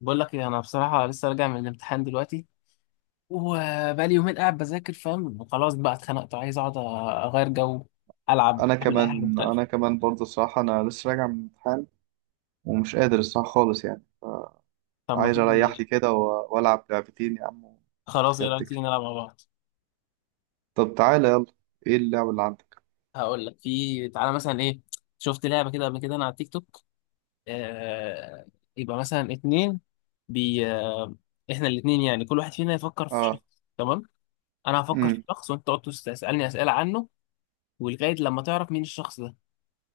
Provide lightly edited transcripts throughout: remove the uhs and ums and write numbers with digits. بقول لك ايه، انا بصراحه لسه راجع من الامتحان دلوقتي. وبقالي يومين قاعد بذاكر فاهم، وخلاص بقى اتخنقت، وعايز اقعد اغير جو. العب، انا اعمل اي حاجه كمان مختلفه. انا كمان برضه الصراحه، انا لسه راجع من امتحان. ومش قادر الصراحه خالص يعني. طب ما عايز اريح تيجي. لي كده والعب لعبتين يا عم. خلاص، ايه كانت رايك تيجي تكفي. نلعب مع بعض؟ طب تعالى يلا. ايه اللعبه اللي عندك؟ هقول لك، في تعالى مثلا ايه. شفت لعبه كده قبل كده انا على التيك توك. آه... يبقى مثلا اتنين. بي آه... احنا الاتنين، يعني كل واحد فينا يفكر في اه. شخص. تمام. انا هفكر في امم. شخص وانت تقعد تسالني اسئله عنه، ولغايه لما تعرف مين الشخص ده.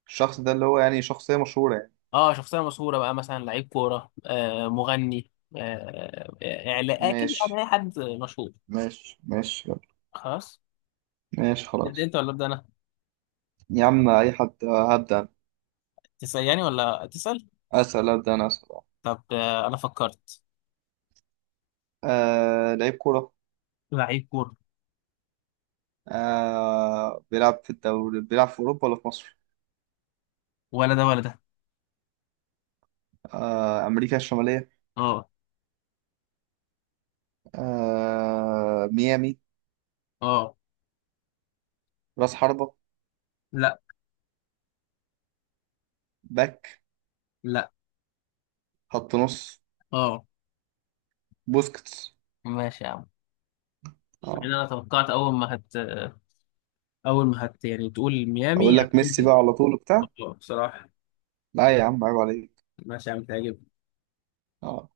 الشخص ده اللي هو يعني شخصيه مشهوره يعني؟ اه، شخصيه مشهوره بقى، مثلا لعيب كوره، مغني، اعلان كده، يعني ماشي. اي حد مشهور. ماشي ماشي يلا. خلاص. ماشي انت خلاص. انت ولا ابدا انا. يا عم اي حد، هبدا أنا. تسالني ولا تسال؟ اسال، ابدا انا اسال آه طب، انا فكرت. آه، لعيب كوره؟ لعيب كوره. آه بيلعب في الدوري، بيلعب في اوروبا ولا في مصر؟ ولا ده ولا ده. آه، امريكا الشماليه. اه. آه ميامي. اه. راس حربة؟ لا. باك؟ لا. خط نص؟ اه. بوسكيتس؟ ماشي يا عم. يعني اه. انا توقعت اول ما هت، يعني تقول ميامي اقول لك هتقول ميسي دي. بقى على طول وبتاع. اه بصراحه. لا يا عم، عيب عليك. ماشي يا عم، تعجب. اه.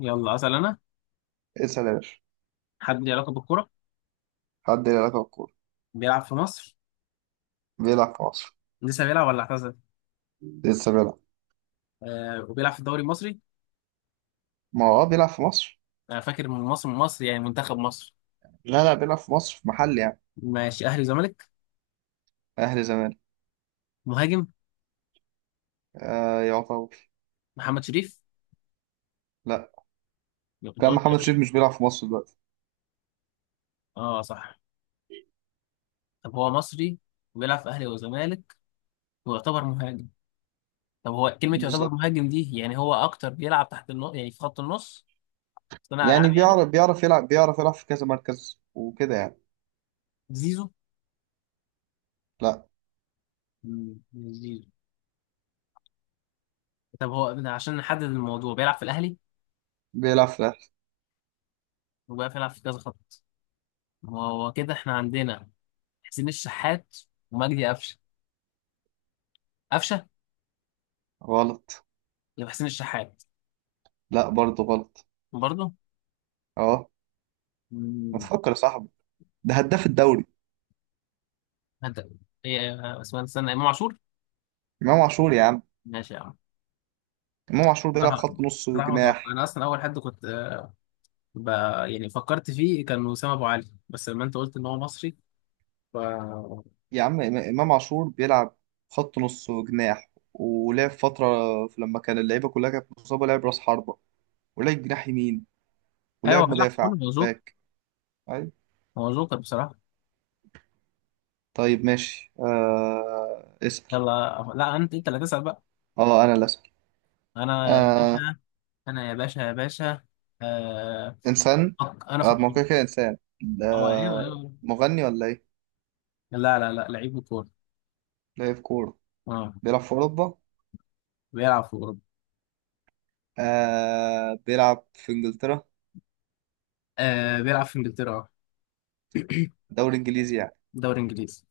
يلا اسال انا. اسأل يا باشا. حد ليه علاقه بالكوره؟ حد له علاقة بالكورة؟ بيلعب في مصر. بيلعب في مصر؟ لسه بيلعب ولا اعتزل؟ لسه بيلعب. وبيلعب في الدوري المصري. ما هو اه بيلعب في مصر. انا فاكر من مصر، يعني منتخب مصر. لا لا، بيلعب في مصر في محل يعني. ماشي، اهلي وزمالك. اهلي زمان. مهاجم. آه يعتبر. محمد شريف. لا. كنت كان قلت- محمد شريف لك. مش بيلعب في مصر دلوقتي. اه صح. طب هو مصري، وبيلعب في اهلي وزمالك، ويعتبر مهاجم. طب، هو كلمة يعتبر بالظبط. مهاجم دي، يعني هو اكتر بيلعب تحت النص، يعني في خط النص. صناع يعني العاب يعني. بيعرف يلعب في كذا مركز وكده يعني. زيزو. لا. مش زيزو. طب هو ده، عشان نحدد الموضوع بيلعب في الاهلي، بيلعب في الاهلي. وبيلعب في كذا خط. ما هو كده احنا عندنا. حسين الشحات. ومجدي قفشه. قفشه. غلط. يبقى حسين الشحات. لا برضه غلط. برضه. اه. ما تفكر يا صاحبي، ده هداف الدوري. انت. ايه اسمه، استنى، امام عاشور. امام عاشور يا عم. ماشي يا عم. امام عاشور بيلعب صراحه. خط نص صراحه متوقع، وجناح. انا اصلا اول حد كنت ب... يعني فكرت فيه كان وسام ابو علي، بس لما انت قلت ان هو مصري، ف يا عم، امام عاشور بيلعب خط نص وجناح، ولعب فتره لما كان اللعيبه كلها كانت مصابه لعب راس حربه، ولعب جناح يمين، ايوه ولعب بيلعب في مدافع. كله، هو جوكر. باك. أيوة. هو جوكر بصراحه. طيب ماشي. اسال. يلا، لا انت اللي تسال بقى. اه انا اللي اسال. انا يا آه... باشا. انا يا باشا يا باشا. آه... انسان. انا آه ما هو كده فكرت. كده انسان. اه ايوه ايوه. مغني ولا ايه؟ لا لا لا، لعيب كوره. لاعب كوره. اه. بيلعب في اوروبا. بيلعب في اوروبا. بيلعب في انجلترا. بيلعب في انجلترا. اه. دوري انجليزي يعني. دوري انجليزي.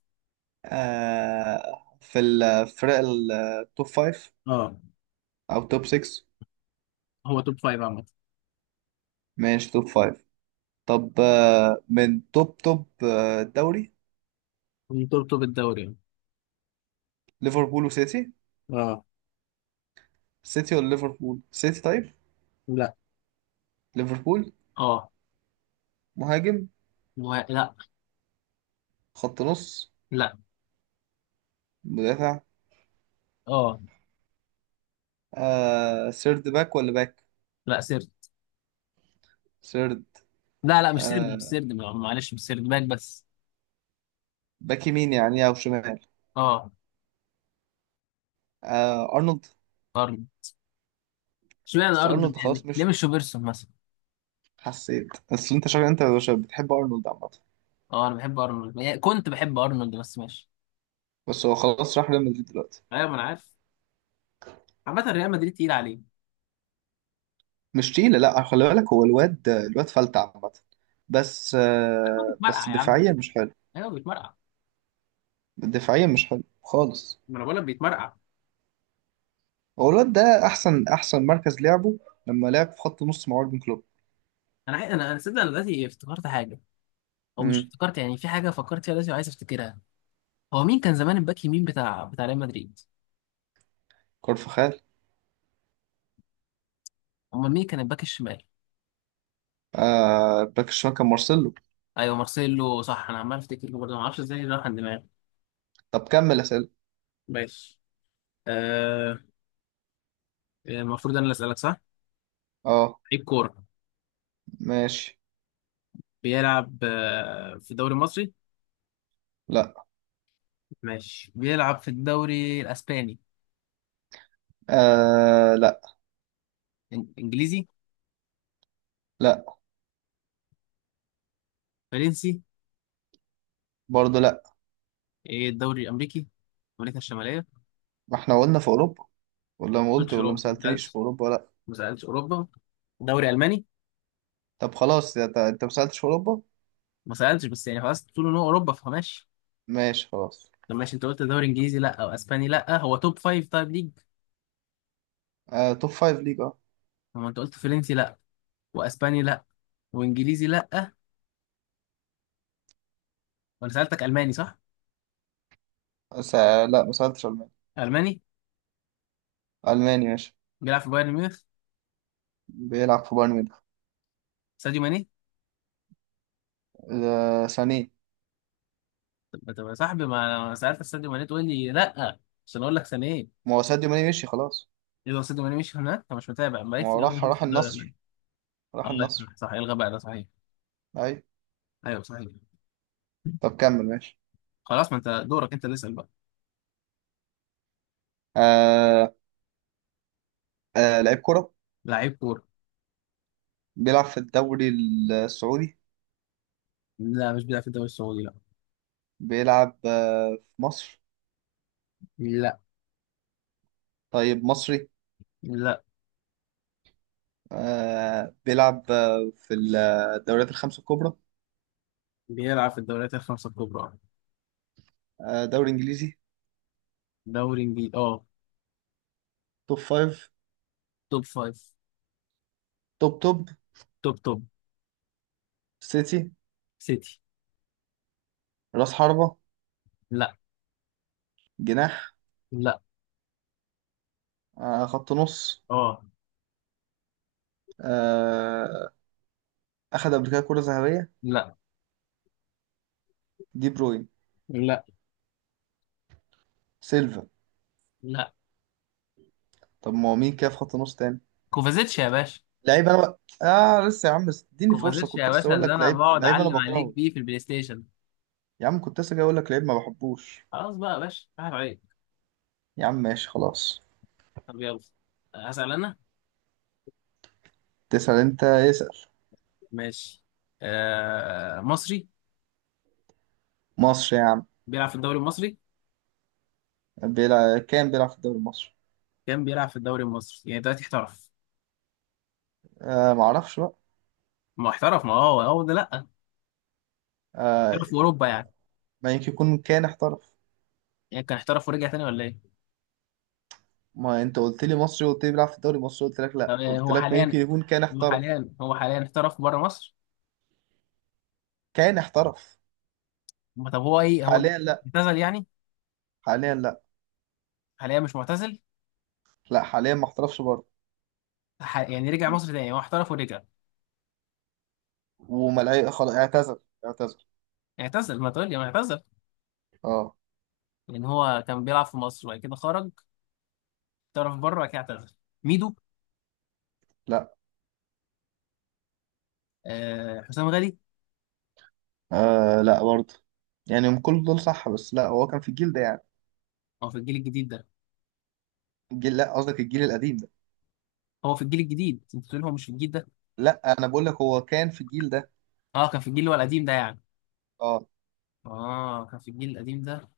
في الفرق التوب فايف اه. أو توب 6. هو توب فايف عامة. ماشي توب فايف. طب من توب توب، دوري؟ ترتب بالدوري يعني. ليفربول وسيتي. اه. سيتي ولا ليفربول؟ سيتي طيب. لا. ليفربول. اه. مهاجم؟ لا. خط نص؟ لا. مدافع؟ اه. آه سيرد باك ولا باك؟ لا، سرد. سيرد. لا لا، مش سرد مش آه سرد، معلش، مش سرد باك بس. باك يمين يعني أو شمال؟ اه. آه أرنولد. ارنولد. اشمعنى بس أرنولد ارنولد، يعني خلاص ليه مشي. مش روبرتسون مثلا. حسيت. بس أنت شكلك أنت يا باشا بتحب أرنولد عامة. اه، انا بحب ارنولد، يعني كنت بحب ارنولد بس ماشي. بس هو خلاص راح ريال مدريد دلوقتي. ايوه ما انا عارف. عامة ريال مدريد تقيل عليه. مش تقيلة، لا خلي بالك، هو الواد فلت عامة. بس هو آه، بس بيتمرقع يا عم. دفاعيا مش حلو. ايوه بيتمرقع. دفاعيا مش حلو خالص. ما انا بقول لك بيتمرقع. هو الواد ده أحسن مركز لعبه لما لعب في خط نص مع أوربن كلوب. انا صدق، انا دلوقتي افتكرت حاجه. او مش امم. افتكرت يعني، في حاجه فكرت فيها دلوقتي وعايز افتكرها. هو مين كان زمان الباك يمين بتاع ريال مدريد؟ كارفخال. امال مين كان الباك الشمال؟ آه باك الشمال كان مارسيلو. ايوه مارسيلو، صح. انا عمال افتكر له برضه، ما اعرفش ازاي راح عن دماغي. طب كمل أسئلة. ماشي. آه المفروض انا اللي اسالك، صح. اه. لعيب كوره. ماشي. بيلعب في الدوري المصري. لا. ماشي، بيلعب في الدوري الاسباني. آه لا. انجليزي. لا فرنسي. برضه لا. إيه، الدوري الامريكي، امريكا الشماليه؟ ما ما احنا قلنا في أوروبا. ولا ما قلت، سالتش ولا ما اوروبا، ما سألتنيش في سالتش. أوروبا، لا. ما سالتش اوروبا. دوري الماني. طب خلاص انت ما سألتش في أوروبا. ما سالتش، بس يعني خلاص تقول ان هو اوروبا فماشي. ماشي خلاص. طب ماشي، انت قلت دوري انجليزي لا، او اسباني لا، هو توب فايف طيب ليج. آه توب فايف ليج اه. هو انت قلت فرنسي لا، واسباني لا، وانجليزي لا، وانا سالتك الماني، صح؟ س... لا ما سألتش ألماني. الماني. ألماني ماشي. بيلعب في بايرن ميونخ. بيلعب في بايرن ميونخ. ساديو ماني. آه ثانية. طب يا صاحبي، ما انا سالتك ساديو ماني تقول لي لا، عشان اقول لك سنه ايه. ما هو ساديو ماني مشي خلاص. يبقى ساديو ماني مش هناك، انت مش متابع، ما ما في هو راح الدوري الالماني. النصر. اه راح لا، النصر. صح صح، الغى بقى، ده صحيح. أيوة. ايوه صحيح. طب كمل ماشي. خلاص، ما انت دورك انت اللي اسال بقى. آه لعيب كرة. لعيب كوره. بيلعب في الدوري السعودي. لا مش بيلعب في الدوري السعودي، لا. بيلعب في مصر. لا. طيب مصري. لا. آه بيلعب في الدوريات الخمسة الكبرى. بيلعب في الدوريات الخمسه الكبرى. آه دوري إنجليزي. دوري انجليزي، اه. توب فايف. توب فايف. توب توب. توب توب. سيتي. سيتي. رأس حربة. لا. جناح. لا. خط نص اه. آه، اخد قبل كده كرة ذهبية. لا. دي بروين. لا. سيلفا. لا. طب ما هو مين كده في خط نص تاني؟ كوفازيتش يا باشا. لعيب انا بقى اه لسه يا عم، بس اديني فرصة، كوفازيتش يا كنت لسه باشا، اقول اللي لك انا لعيب بقعد لعيب انا اعلم عليك بكرهه. بيه في البلاي ستيشن. يا عم كنت لسه جاي اقول لك لعيب ما بحبوش. خلاص بقى يا باشا، راحت عليك. يا عم ماشي خلاص. طب يلا. هسأل انا. تسأل انت، اسأل. ماشي. مصري. مصر يا عم. بيلعب في الدوري المصري. كان بيلعب في الدوري المصري. كان بيلعب في الدوري المصري، يعني دلوقتي احترف. آه ما اعرفش بقى. ما احترف، ما هو ده، لا. آه احترف في اوروبا يعني. ما يمكن يكون كان احترف. يعني كان احترف ورجع تاني، ولا ايه؟ ما انت قلت لي مصري، قلت لي بيلعب في الدوري المصري، قلت لك لا، طب قلت هو لك ما يمكن حاليا. يكون كان هو احترف. حاليا هو حاليا احترف بره مصر. كان احترف. ما طب هو ايه، هو حاليا دلوقتي لا. اعتزل يعني؟ حاليا لا. حاليا مش معتزل. لا حاليا ما احترفش برضه. يعني رجع مصر تاني، يعني هو احترف ورجع. وملاهي خلاص اعتذر. اعتذر. اعتزل، ما تقول لي ما اعتزل. اه. لان هو كان بيلعب في مصر وبعد كده خرج، طرف بره كده اعتذر. ميدو. لا حسام غالي. لا برضه. يعني هم كل دول صح، بس لا هو كان في الجيل ده يعني. هو في الجيل الجديد ده. لا قصدك الجيل القديم ده. هو في الجيل الجديد، انت بتقول هو مش في الجيل ده. لا انا بقول لك هو كان في الجيل ده. اه كان في الجيل اللي هو القديم ده يعني. اه. اه كان في الجيل القديم ده.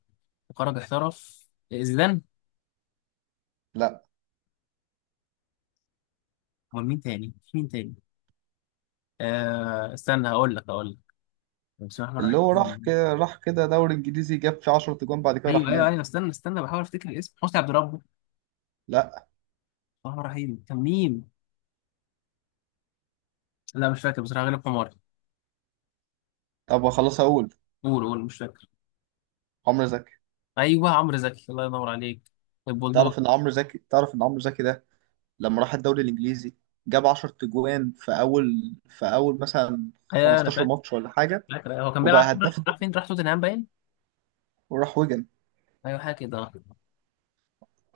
وخرج احترف. زيدان. لا امال مين تاني، في مين تاني؟ استنى، هقول لك. بسم الله اللي هو الرحمن راح الرحيم. كده راح كده دوري انجليزي جاب فيه 10 تجوان بعد كده راح ايوه ايوه نام. ايوه، استنى استنى، بحاول افتكر الاسم. حسني عبد ربه. بسم لا. الله الرحمن الرحيم، كان مين؟ لا مش فاكر بصراحه، غالب حماري. طب خلاص اقول. قول قول، مش فاكر. عمرو زكي. ايوه عمرو زكي، الله ينور عليك. البولدوز. تعرف ان عمرو زكي ده لما راح الدوري الانجليزي جاب 10 تجوان في اول مثلا ايوه انا 15 فاكر. ماتش ولا حاجه. فاكر، أيوة. هو كان بيلعب، راح وبقى فين، راح هداف راح فين؟ راح توتنهام باين. وراح وجع. ايوه حاجه كده.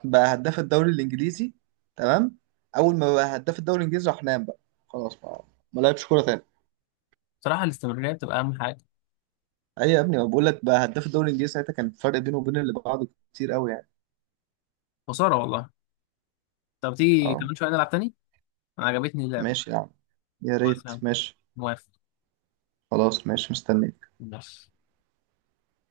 بقى هداف الدوري الانجليزي. تمام. اول ما بقى هداف الدوري الانجليزي راح نام بقى. خلاص بقى. ما لعبش كوره تاني. بصراحه الاستمراريه بتبقى اهم حاجه. ايوه يا ابني، ما بقول لك بقى هداف الدوري الانجليزي ساعتها كان الفرق بينه وبين اللي بعده كتير قوي يعني. خساره والله. طب تيجي اه كمان شويه نلعب تاني. انا عجبتني اللعبه. ماشي يا عم. يا خلاص ريت يا عم، ماشي. موافق. خلاص ماشي مستني. ماشي